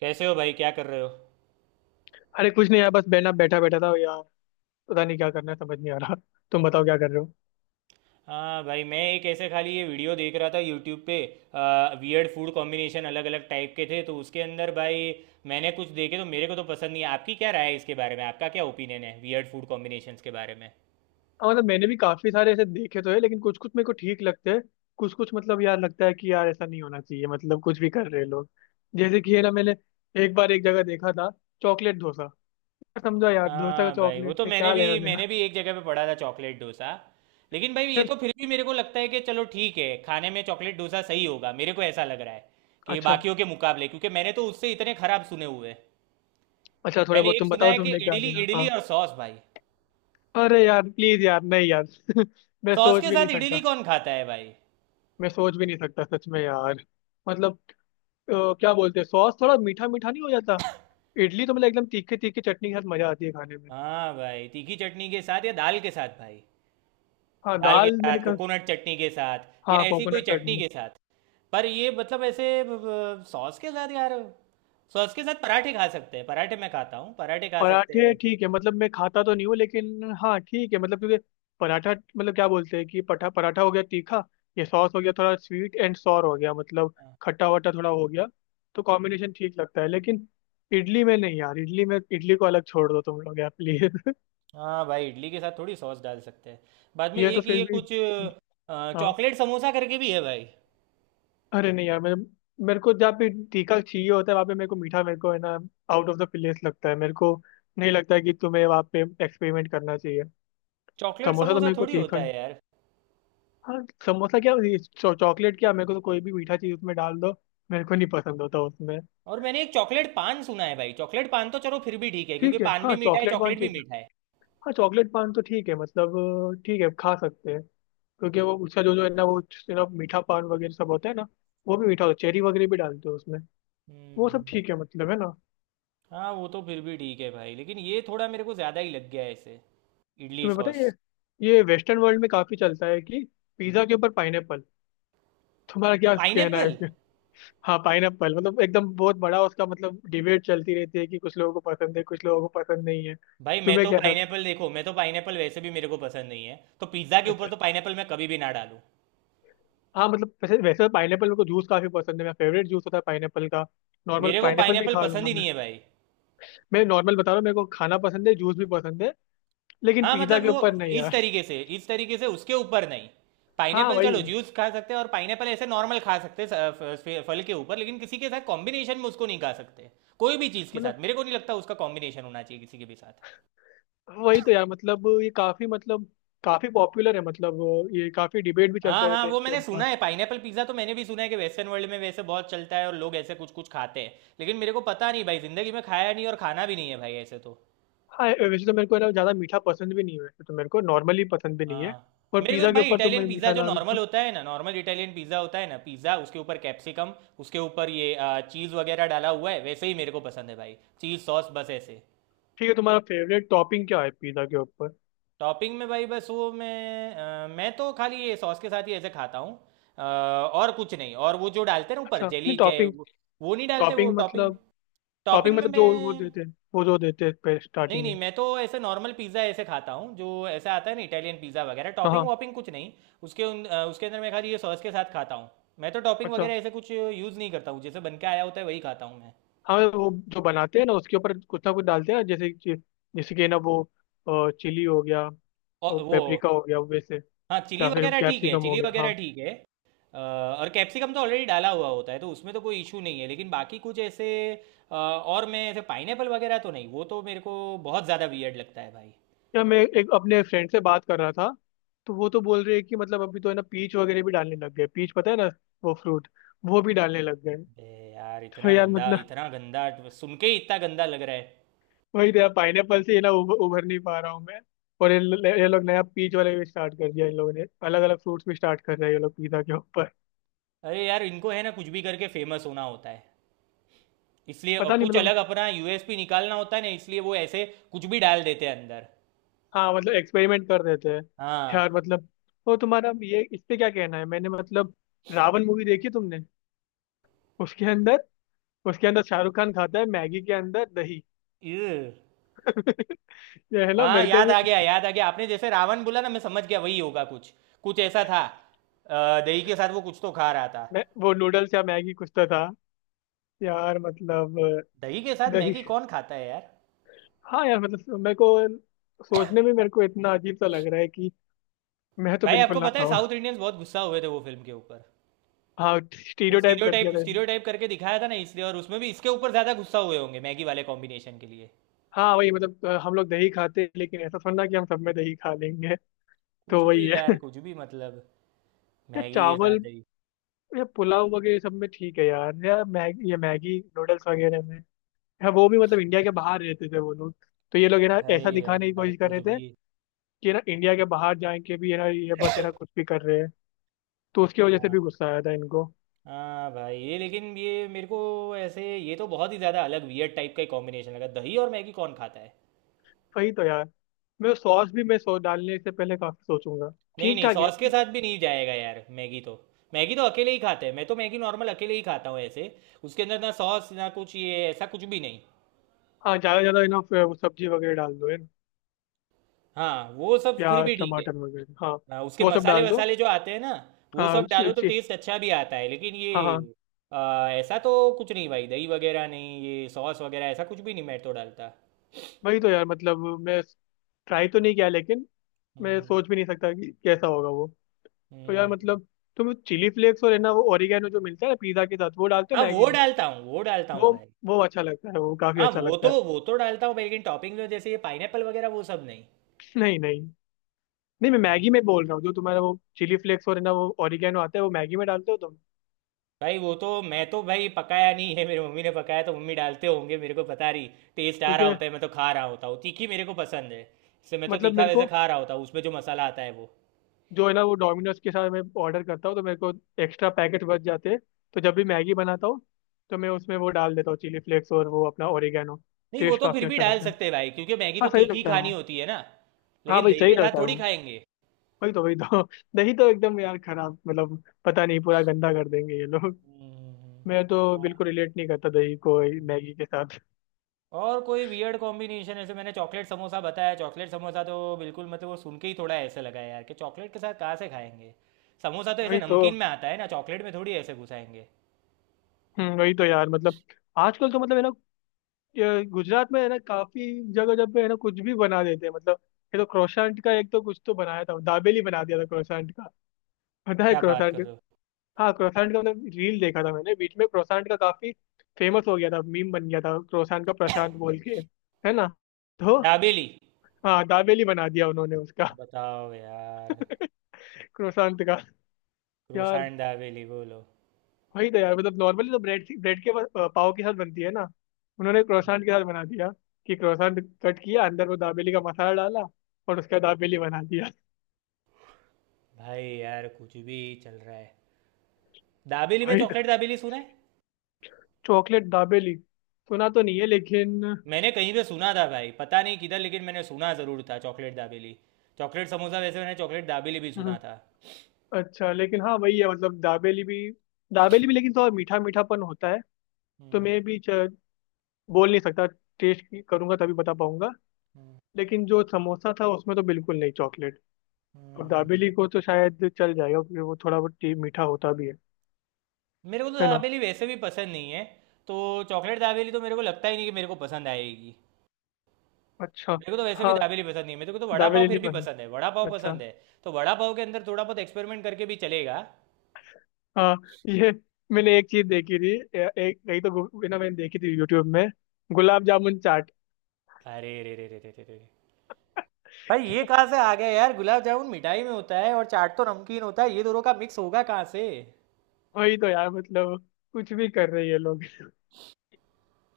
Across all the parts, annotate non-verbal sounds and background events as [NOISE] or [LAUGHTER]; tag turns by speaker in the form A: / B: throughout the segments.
A: कैसे हो भाई, क्या कर रहे हो?
B: अरे कुछ नहीं यार, बस बैठा बैठा बैठा था यार। पता नहीं क्या करना है, समझ नहीं आ रहा। [LAUGHS] तुम बताओ क्या कर रहे हो।
A: हाँ भाई, मैं एक ऐसे खाली ये वीडियो देख रहा था यूट्यूब पे। वियर्ड फूड कॉम्बिनेशन अलग अलग टाइप के थे तो उसके अंदर भाई मैंने कुछ देखे तो मेरे को तो पसंद नहीं है। आपकी क्या राय है इसके बारे में? आपका क्या ओपिनियन है वियर्ड फूड कॉम्बिनेशंस के बारे में?
B: हाँ, मतलब मैंने भी काफी सारे ऐसे देखे तो है, लेकिन कुछ कुछ मेरे को ठीक लगते हैं। कुछ कुछ मतलब यार लगता है कि यार ऐसा नहीं होना चाहिए, मतलब कुछ भी कर रहे हैं लोग। जैसे कि है ना, मैंने एक बार एक जगह देखा था चॉकलेट डोसा। समझो यार, डोसा का
A: हाँ भाई, वो
B: चॉकलेट
A: तो
B: से
A: मैंने
B: क्या लेना
A: भी
B: देना।
A: मैंने भी
B: [LAUGHS]
A: एक जगह पे पढ़ा था चॉकलेट डोसा। लेकिन भाई ये
B: यार।
A: तो फिर भी मेरे को लगता है कि चलो ठीक है, खाने में चॉकलेट डोसा सही होगा, मेरे को ऐसा लग रहा है कि
B: अच्छा,
A: बाकियों के मुकाबले, क्योंकि मैंने तो उससे इतने खराब सुने हुए हैं।
B: अच्छा थोड़ा
A: मैंने
B: बहुत
A: एक
B: तुम
A: सुना
B: बताओ
A: है कि
B: तुमने क्या
A: इडली,
B: देना।
A: इडली
B: हाँ,
A: और सॉस भाई।
B: अरे यार प्लीज यार, नहीं यार। [LAUGHS] मैं
A: सॉस
B: सोच
A: के
B: भी नहीं
A: साथ
B: सकता।
A: इडली कौन खाता है भाई?
B: मैं सोच भी नहीं सकता सच में यार। मतलब क्या बोलते हैं, सॉस थोड़ा मीठा मीठा नहीं हो जाता। इडली तो मतलब एकदम तीखे तीखे चटनी के साथ मजा आती है खाने में।
A: हाँ भाई, तीखी चटनी के साथ या दाल के साथ भाई।
B: हाँ
A: दाल के
B: दाल, मैंने
A: साथ,
B: कहा।
A: कोकोनट चटनी के साथ या
B: हाँ
A: ऐसी कोई
B: कोकोनट
A: चटनी
B: चटनी।
A: के साथ। पर ये मतलब ऐसे सॉस के साथ यार? सॉस के साथ पराठे खा सकते हैं, पराठे मैं खाता हूँ, पराठे खा सकते
B: पराठे
A: हैं।
B: ठीक है, मतलब मैं खाता तो नहीं हूँ, लेकिन हाँ ठीक है, मतलब क्योंकि पराठा, मतलब क्या बोलते हैं कि पठा पराठा हो गया तीखा, ये सॉस हो गया थोड़ा स्वीट एंड सॉर हो गया, मतलब खट्टा वट्टा थोड़ा हो गया। तो कॉम्बिनेशन ठीक लगता है, लेकिन इडली में नहीं यार। इडली में, इडली को अलग छोड़ दो तुम लोग, यार प्लीज।
A: हाँ भाई, इडली के साथ थोड़ी सॉस डाल सकते हैं। बाद
B: [LAUGHS]
A: में
B: ये तो
A: एक
B: फिर
A: ये
B: भी।
A: कुछ
B: हाँ,
A: चॉकलेट समोसा करके भी है भाई।
B: अरे नहीं यार, मेरे मेरे को जहाँ पे तीखा चाहिए होता है वहाँ पे मेरे को मीठा, मेरे को है ना आउट ऑफ द प्लेस लगता है। मेरे को नहीं लगता है कि तुम्हें वहाँ पे एक्सपेरिमेंट करना चाहिए।
A: चॉकलेट
B: समोसा तो
A: समोसा
B: मेरे को
A: थोड़ी
B: तीखा
A: होता
B: ही।
A: है यार।
B: हाँ, समोसा क्या, ये चॉकलेट क्या, मेरे को तो कोई भी मीठा चीज़ उसमें डाल दो, मेरे को नहीं पसंद होता उसमें।
A: और मैंने एक चॉकलेट पान सुना है भाई। चॉकलेट पान तो चलो फिर भी ठीक है, क्योंकि
B: ठीक है,
A: पान
B: हाँ
A: भी मीठा है,
B: चॉकलेट पान
A: चॉकलेट भी
B: ठीक है।
A: मीठा है।
B: हाँ चॉकलेट पान तो ठीक है, मतलब ठीक है, खा सकते हैं। क्योंकि वो उसका जो जो है ना वो मीठा पान वगैरह सब होता है ना। वो भी मीठा होता है, चेरी वगैरह भी डालते हैं उसमें। वो सब
A: हम्म।
B: ठीक है, मतलब है ना।
A: हाँ वो तो फिर भी ठीक है भाई, लेकिन ये थोड़ा मेरे को ज़्यादा ही लग गया है इसे, इडली
B: तुम्हें पता है,
A: सॉस।
B: ये वेस्टर्न वर्ल्ड में काफी चलता है कि पिज्जा के ऊपर पाइनएप्पल। तुम्हारा क्या कहना है
A: पाइनएप्पल?
B: इसमें। हाँ पाइनएप्पल, मतलब एकदम बहुत बड़ा उसका मतलब डिबेट चलती रहती है कि कुछ लोगों को पसंद है, कुछ लोगों को पसंद नहीं है।
A: भाई मैं
B: तुम्हें
A: तो
B: कैसा लगता
A: पाइनएप्पल, देखो मैं तो पाइनएप्पल वैसे भी मेरे को पसंद नहीं है, तो पिज़्ज़ा के
B: है?
A: ऊपर
B: अच्छा।
A: तो पाइनएप्पल मैं कभी भी ना डालूँ।
B: हाँ मतलब, वैसे वैसे पाइनएप्पल मेरे को जूस काफी पसंद है, मेरा फेवरेट जूस होता है पाइनएप्पल का। नॉर्मल
A: मेरे को
B: पाइनएप्पल भी
A: पाइनएप्पल
B: खा
A: पसंद
B: लूंगा
A: ही
B: मैं।
A: नहीं है भाई।
B: मैं नॉर्मल बता रहा हूँ, मेरे को खाना पसंद है, जूस भी पसंद है। लेकिन
A: हाँ
B: पिज्जा
A: मतलब
B: के
A: वो
B: ऊपर नहीं
A: इस
B: यार।
A: तरीके से, इस तरीके से उसके ऊपर नहीं।
B: हाँ,
A: पाइनएप्पल चलो
B: वही
A: जूस खा सकते हैं, और पाइनएप्पल ऐसे नॉर्मल खा सकते हैं, फल के ऊपर, लेकिन किसी के साथ कॉम्बिनेशन में उसको नहीं खा सकते। कोई भी चीज़ के
B: मतलब,
A: साथ मेरे को नहीं लगता उसका कॉम्बिनेशन होना चाहिए किसी के भी साथ।
B: वही तो यार, मतलब ये काफी मतलब काफी पॉपुलर है मतलब। ये काफी डिबेट भी
A: हाँ
B: चलते
A: हाँ,
B: रहते हैं
A: वो
B: इनके
A: मैंने
B: ऊपर।
A: सुना है पाइनएपल पिज्ज़ा तो मैंने भी सुना है कि वेस्टर्न वर्ल्ड में वैसे बहुत चलता है और लोग ऐसे कुछ कुछ खाते हैं। लेकिन मेरे को पता नहीं भाई, ज़िंदगी में खाया नहीं और खाना भी नहीं है भाई ऐसे तो।
B: हाँ वैसे तो मेरे को है ना, ज्यादा मीठा पसंद भी नहीं है वैसे तो, मेरे को नॉर्मली पसंद भी नहीं है।
A: हाँ।
B: और
A: मेरे को तो
B: पिज्जा के
A: भाई
B: ऊपर तो मैं
A: इटालियन पिज़्ज़ा
B: मीठा
A: जो
B: डाल
A: नॉर्मल
B: लूं।
A: होता है ना, नॉर्मल इटालियन पिज़्ज़ा होता है ना पिज़्ज़ा, उसके ऊपर कैप्सिकम, उसके ऊपर ये चीज़ वगैरह डाला हुआ है वैसे ही मेरे को पसंद है भाई। चीज़ सॉस, बस ऐसे।
B: [LAUGHS] ठीक है, तुम्हारा फेवरेट टॉपिंग क्या है पिज्जा के ऊपर।
A: टॉपिंग में भाई बस वो मैं मैं तो खाली ये सॉस के साथ ही ऐसे खाता हूँ। और कुछ नहीं। और वो जो डालते हैं ना ऊपर,
B: अच्छा,
A: जेली
B: नहीं
A: जय
B: टॉपिंग।
A: वो नहीं डालते वो
B: टॉपिंग
A: टॉपिंग।
B: मतलब। टॉपिंग
A: टॉपिंग में
B: मतलब जो वो
A: मैं,
B: देते हैं, वो जो देते हैं
A: नहीं
B: स्टार्टिंग
A: नहीं,
B: में।
A: मैं तो ऐसे नॉर्मल पिज़्ज़ा ऐसे खाता हूँ जो ऐसा आता है ना, इटालियन पिज़्ज़ा वगैरह,
B: हाँ
A: टॉपिंग
B: हाँ,
A: वॉपिंग कुछ नहीं। उसके अंदर मैं खाली ये सॉस के साथ खाता हूँ। मैं तो टॉपिंग
B: अच्छा।
A: वगैरह ऐसे कुछ यूज़ नहीं करता हूँ, जैसे बन के आया होता है वही खाता हूँ मैं।
B: हाँ, वो जो बनाते हैं ना उसके ऊपर कुछ ना कुछ डालते हैं ना, जैसे कि ना वो चिली हो गया और
A: और वो,
B: पेपरिका हो गया वैसे,
A: हाँ चिली
B: या फिर
A: वगैरह ठीक है,
B: कैप्सिकम हो
A: चिली
B: गया, हाँ।
A: वगैरह ठीक है। और कैप्सिकम तो ऑलरेडी डाला हुआ होता है तो उसमें तो कोई इशू नहीं है, लेकिन बाकी कुछ ऐसे और मैं ऐसे पाइनएपल वगैरह तो नहीं, वो तो मेरे को बहुत ज़्यादा वियर्ड लगता है भाई।
B: या मैं एक अपने फ्रेंड से बात कर रहा था तो वो तो बोल रहे हैं कि मतलब अभी तो है ना पीच वगैरह भी डालने लग गए। पीच पता है ना, वो फ्रूट, वो भी डालने लग गए।
A: बे, यार
B: तो
A: इतना
B: यार
A: गंदा,
B: मतलब
A: इतना गंदा। सुन के ही इतना गंदा लग रहा है।
B: वही तो यार, पाइनएप्पल से ये ना उभर नहीं पा रहा हूँ मैं। और ये लोग नया पीच वाले भी स्टार्ट कर दिया, इन लोगों ने अलग अलग फ्रूट्स भी स्टार्ट कर रहे हैं ये लोग पिज्जा के ऊपर।
A: अरे यार, इनको है ना कुछ भी करके फेमस होना होता है, इसलिए
B: पता नहीं
A: कुछ
B: मतलब।
A: अलग अपना यूएसपी निकालना होता है ना, इसलिए वो ऐसे कुछ भी डाल देते हैं अंदर।
B: हाँ मतलब एक्सपेरिमेंट कर देते हैं। यार
A: हाँ।
B: मतलब, वो तुम्हारा ये इस पे क्या कहना है मैंने, मतलब रावण मूवी देखी तुमने? उसके अंदर उसके अंदर शाहरुख खान खाता है मैगी के अंदर दही।
A: इर,
B: [LAUGHS] ये है ना
A: हाँ
B: मेरे को
A: याद
B: भी,
A: आ गया, याद आ गया, आपने जैसे रावण बोला ना मैं समझ गया वही होगा कुछ, कुछ ऐसा था। दही के साथ वो कुछ तो खा रहा था।
B: वो नूडल्स या मैगी कुछ तो था। यार मतलब
A: दही के साथ
B: दही।
A: मैगी कौन खाता है यार?
B: हाँ यार मतलब, मेरे को सोचने में मेरे को इतना अजीब सा लग रहा है कि मैं तो
A: भाई
B: बिल्कुल
A: आपको
B: ना
A: पता है
B: खाऊं।
A: साउथ इंडियंस बहुत गुस्सा हुए थे वो फिल्म के ऊपर।
B: हाँ
A: वो
B: स्टीरियोटाइप कर दिया
A: स्टीरियोटाइप,
B: था इसने।
A: स्टीरियोटाइप करके दिखाया था ना इसलिए, और उसमें भी इसके ऊपर ज्यादा गुस्सा हुए होंगे मैगी वाले कॉम्बिनेशन के लिए।
B: हाँ वही मतलब हम लोग दही खाते हैं, लेकिन ऐसा थोड़ा कि हम सब में दही खा लेंगे,
A: कुछ
B: तो
A: भी
B: वही है।
A: यार,
B: [LAUGHS]
A: कुछ भी मतलब।
B: या
A: मैगी के साथ
B: चावल
A: दही।
B: या पुलाव वगैरह सब में ठीक है यार, या मैगी, ये मैगी नूडल्स वगैरह में। हाँ, वो भी मतलब इंडिया के बाहर रहते थे वो लोग, तो ये लोग है ना
A: भाई
B: ऐसा दिखाने की
A: यार,
B: कोशिश कर
A: कुछ
B: रहे
A: भी।
B: थे कि है ना इंडिया के बाहर जाए के भी है ना, ये बस है ना कुछ भी कर रहे हैं, तो उसकी वजह से
A: हाँ।
B: भी गुस्सा आया था इनको।
A: हाँ भाई, ये लेकिन ये मेरे को ऐसे, ये तो बहुत ही ज़्यादा अलग वियर्ड टाइप का कॉम्बिनेशन लगा। दही और मैगी कौन खाता है?
B: वही तो यार, मैं सॉस भी मैं सो डालने से पहले काफी सोचूंगा।
A: नहीं
B: ठीक
A: नहीं,
B: ठाक है।
A: सॉस के साथ भी नहीं जाएगा यार मैगी तो। मैगी तो अकेले ही खाते हैं, मैं तो मैगी नॉर्मल अकेले ही खाता हूँ ऐसे। उसके अंदर ना सॉस, ना कुछ, ये ऐसा कुछ भी नहीं।
B: हाँ, ज्यादा ज्यादा है ना, वो सब्जी वगैरह डाल दो है ना,
A: हाँ, वो सब फिर
B: प्याज
A: भी ठीक है।
B: टमाटर वगैरह, हाँ।
A: हाँ, उसके
B: वो सब
A: मसाले
B: डाल दो,
A: वसाले जो आते हैं ना, वो
B: हाँ।
A: सब
B: उसी-
A: डालो तो
B: उसी-
A: टेस्ट अच्छा भी आता है, लेकिन
B: हाँ
A: ये
B: हाँ,
A: ऐसा तो कुछ नहीं भाई, दही वगैरह नहीं, ये सॉस वगैरह ऐसा कुछ भी नहीं मैं तो डालता।
B: वही तो यार मतलब, मैं ट्राई तो नहीं किया लेकिन मैं
A: हम्म।
B: सोच भी नहीं सकता कि कैसा होगा वो। तो यार
A: हम्म।
B: मतलब, तुम चिली फ्लेक्स और है ना वो ओरिगेनो जो मिलता है ना पिज्जा के साथ, वो डालते हो
A: हाँ
B: मैगी
A: वो
B: में?
A: डालता हूँ, वो डालता हूँ
B: वो
A: भाई।
B: वो अच्छा लगता है, वो काफी
A: हाँ
B: अच्छा
A: वो
B: लगता
A: तो,
B: है।
A: वो तो डालता हूँ भाई, लेकिन टॉपिंग में जैसे ये पाइनएप्पल वगैरह वो सब नहीं।
B: [LAUGHS] नहीं नहीं, नहीं मैं मैगी में बोल रहा हूँ, जो तुम्हारा वो चिली फ्लेक्स और है ना वो ओरिगेनो आता है वो मैगी में डालते हो तुम?
A: भाई वो तो मैं तो भाई पकाया नहीं है, मेरी मम्मी ने पकाया तो मम्मी डालते होंगे, मेरे को पता नहीं। टेस्ट आ रहा
B: क्योंकि
A: होता है, मैं तो खा रहा होता हूँ। तीखी मेरे को पसंद है, इससे मैं तो
B: मतलब,
A: तीखा
B: मेरे
A: वैसे
B: को
A: खा रहा होता हूँ, उसमें जो मसाला आता है वो।
B: जो है ना, वो डोमिनोज के साथ मैं ऑर्डर करता हूँ तो मेरे को एक्स्ट्रा पैकेट बच जाते हैं, तो जब भी मैगी बनाता हूँ तो मैं उसमें वो डाल देता हूँ, चिली फ्लेक्स और वो अपना ओरिगेनो।
A: नहीं वो
B: टेस्ट
A: तो फिर
B: काफी
A: भी
B: अच्छा
A: डाल
B: लगता है।
A: सकते हैं भाई, क्योंकि मैगी तो
B: हाँ, सही
A: तीखी ही
B: लगता है
A: खानी
B: वो।
A: होती है ना।
B: हाँ
A: लेकिन
B: भाई,
A: दही के
B: सही
A: साथ
B: लगता है
A: थोड़ी
B: वो।
A: खाएंगे।
B: वही तो, वही तो। [LAUGHS] दही तो एकदम यार खराब, मतलब पता नहीं, पूरा गंदा कर देंगे ये लोग।
A: हम्म।
B: [LAUGHS] मैं तो बिल्कुल
A: और
B: रिलेट नहीं करता दही को मैगी के साथ।
A: और कोई वियर्ड कॉम्बिनेशन ऐसे मैंने चॉकलेट समोसा बताया। चॉकलेट समोसा तो बिल्कुल, मतलब वो सुन के ही थोड़ा ऐसे लगा यार कि चॉकलेट के साथ कहाँ से खाएंगे? समोसा तो
B: [LAUGHS]
A: ऐसे
B: वही तो।
A: नमकीन में आता है ना, चॉकलेट में थोड़ी ऐसे घुसाएंगे।
B: वही तो यार मतलब, आजकल तो मतलब है ना, ये गुजरात में है ना काफी जगह जब पे है ना कुछ भी बना देते हैं मतलब। ये तो क्रोसेंट का एक तो कुछ तो बनाया था, दाबेली बना दिया था क्रोसेंट का। [LAUGHS] पता है
A: क्या बात कर
B: क्रोसेंट?
A: रहे हो?
B: हाँ क्रोसेंट का मतलब रील देखा था मैंने बीच में, क्रोसेंट का काफी फेमस हो गया था, मीम बन गया था क्रोसेंट का प्रशांत बोल के, है ना, तो
A: दाबेली?
B: हाँ दाबेली बना दिया उन्होंने उसका।
A: बताओ यार,
B: [LAUGHS] क्रोसान का। यार
A: क्रोसान दाबेली बोलो।
B: वही तो यार मतलब, नॉर्मली तो ब्रेड ब्रेड के पाव के साथ बनती है ना, उन्होंने क्रोसान के साथ बना दिया। कि क्रोसान कट किया, अंदर वो दाबेली का मसाला डाला, और उसका दाबेली बना दिया।
A: भाई यार, कुछ भी चल रहा है। दाबेली में
B: वही तो।
A: चॉकलेट, दाबेली सुना है।
B: चॉकलेट दाबेली सुना तो नहीं है, लेकिन
A: मैंने कहीं पे सुना था भाई, पता नहीं किधर, लेकिन मैंने सुना ज़रूर था चॉकलेट दाबेली। चॉकलेट समोसा, वैसे मैंने चॉकलेट दाबेली भी
B: हम्म,
A: सुना था।
B: अच्छा, लेकिन हाँ वही है, मतलब दाबेली भी, दाबेली भी, लेकिन थोड़ा मीठा मीठापन होता है, तो
A: हम्म।
B: मैं भी बोल नहीं सकता, टेस्ट करूंगा तभी बता पाऊंगा।
A: हम्म।
B: लेकिन जो समोसा था उसमें तो बिल्कुल नहीं चॉकलेट, और
A: हम्म।
B: दाबेली को तो शायद चल जाएगा क्योंकि वो थोड़ा बहुत टी मीठा होता भी है
A: मेरे को तो
B: है ना।
A: दाबेली वैसे भी पसंद नहीं है, तो चॉकलेट दाबेली तो मेरे को लगता ही नहीं कि मेरे को पसंद आएगी।
B: अच्छा।
A: मेरे को तो वैसे भी
B: हाँ
A: दाबेली पसंद नहीं है, मेरे को तो वड़ा पाव
B: दाबेली
A: फिर
B: नहीं
A: भी
B: पसंद।
A: पसंद है, वड़ा पाव
B: अच्छा।
A: पसंद है। तो वड़ा पाव के अंदर थोड़ा बहुत एक्सपेरिमेंट करके भी चलेगा।
B: हाँ ये मैंने एक चीज देखी थी, एक कहीं तो ना, मैंने देखी थी यूट्यूब में, गुलाब जामुन चाट।
A: अरे रे रे रे रे रे रे रे। भाई ये
B: [LAUGHS]
A: कहाँ से आ गया यार? गुलाब जामुन मिठाई में होता है और चाट तो नमकीन होता है, ये दोनों का मिक्स होगा कहाँ से?
B: वही तो यार मतलब, कुछ भी कर रहे हैं ये लोग।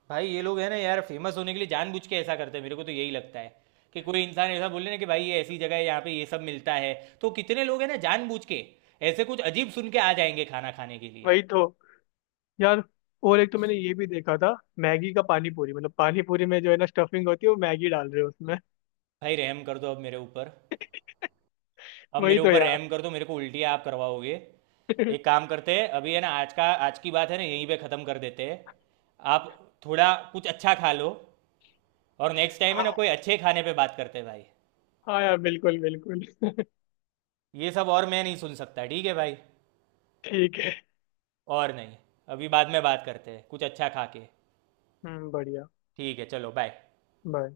A: भाई ये लोग है ना यार, फेमस होने के लिए जानबूझ के ऐसा करते हैं, मेरे को तो यही लगता है। कि कोई इंसान ऐसा बोले ना कि भाई ये ऐसी जगह है, यहाँ पे ये सब मिलता है, तो कितने लोग हैं ना जानबूझ के ऐसे कुछ अजीब सुन के आ जाएंगे खाना खाने के लिए।
B: वही तो यार, और एक तो मैंने ये भी देखा था, मैगी का पानी पूरी, मतलब पानी पूरी में जो है ना स्टफिंग होती है वो मैगी डाल रहे हैं उसमें।
A: भाई रहम कर दो अब मेरे ऊपर।
B: [LAUGHS]
A: अब
B: वही
A: मेरे
B: तो
A: ऊपर
B: यार।
A: रहम कर दो, मेरे को उल्टियाँ आप करवाओगे। एक
B: [LAUGHS]
A: काम करते हैं, अभी है ना आज का, आज की बात है ना यहीं पे ख़त्म कर देते हैं। आप थोड़ा कुछ अच्छा खा लो, और नेक्स्ट टाइम है ना
B: हाँ
A: कोई अच्छे खाने पे बात करते हैं भाई।
B: हाँ यार, बिल्कुल बिल्कुल।
A: ये सब और मैं नहीं सुन सकता, ठीक है भाई।
B: ठीक है।
A: और नहीं, अभी बाद में बात करते हैं कुछ अच्छा खा के।
B: हम्म, बढ़िया।
A: ठीक है, चलो बाय।
B: बाय।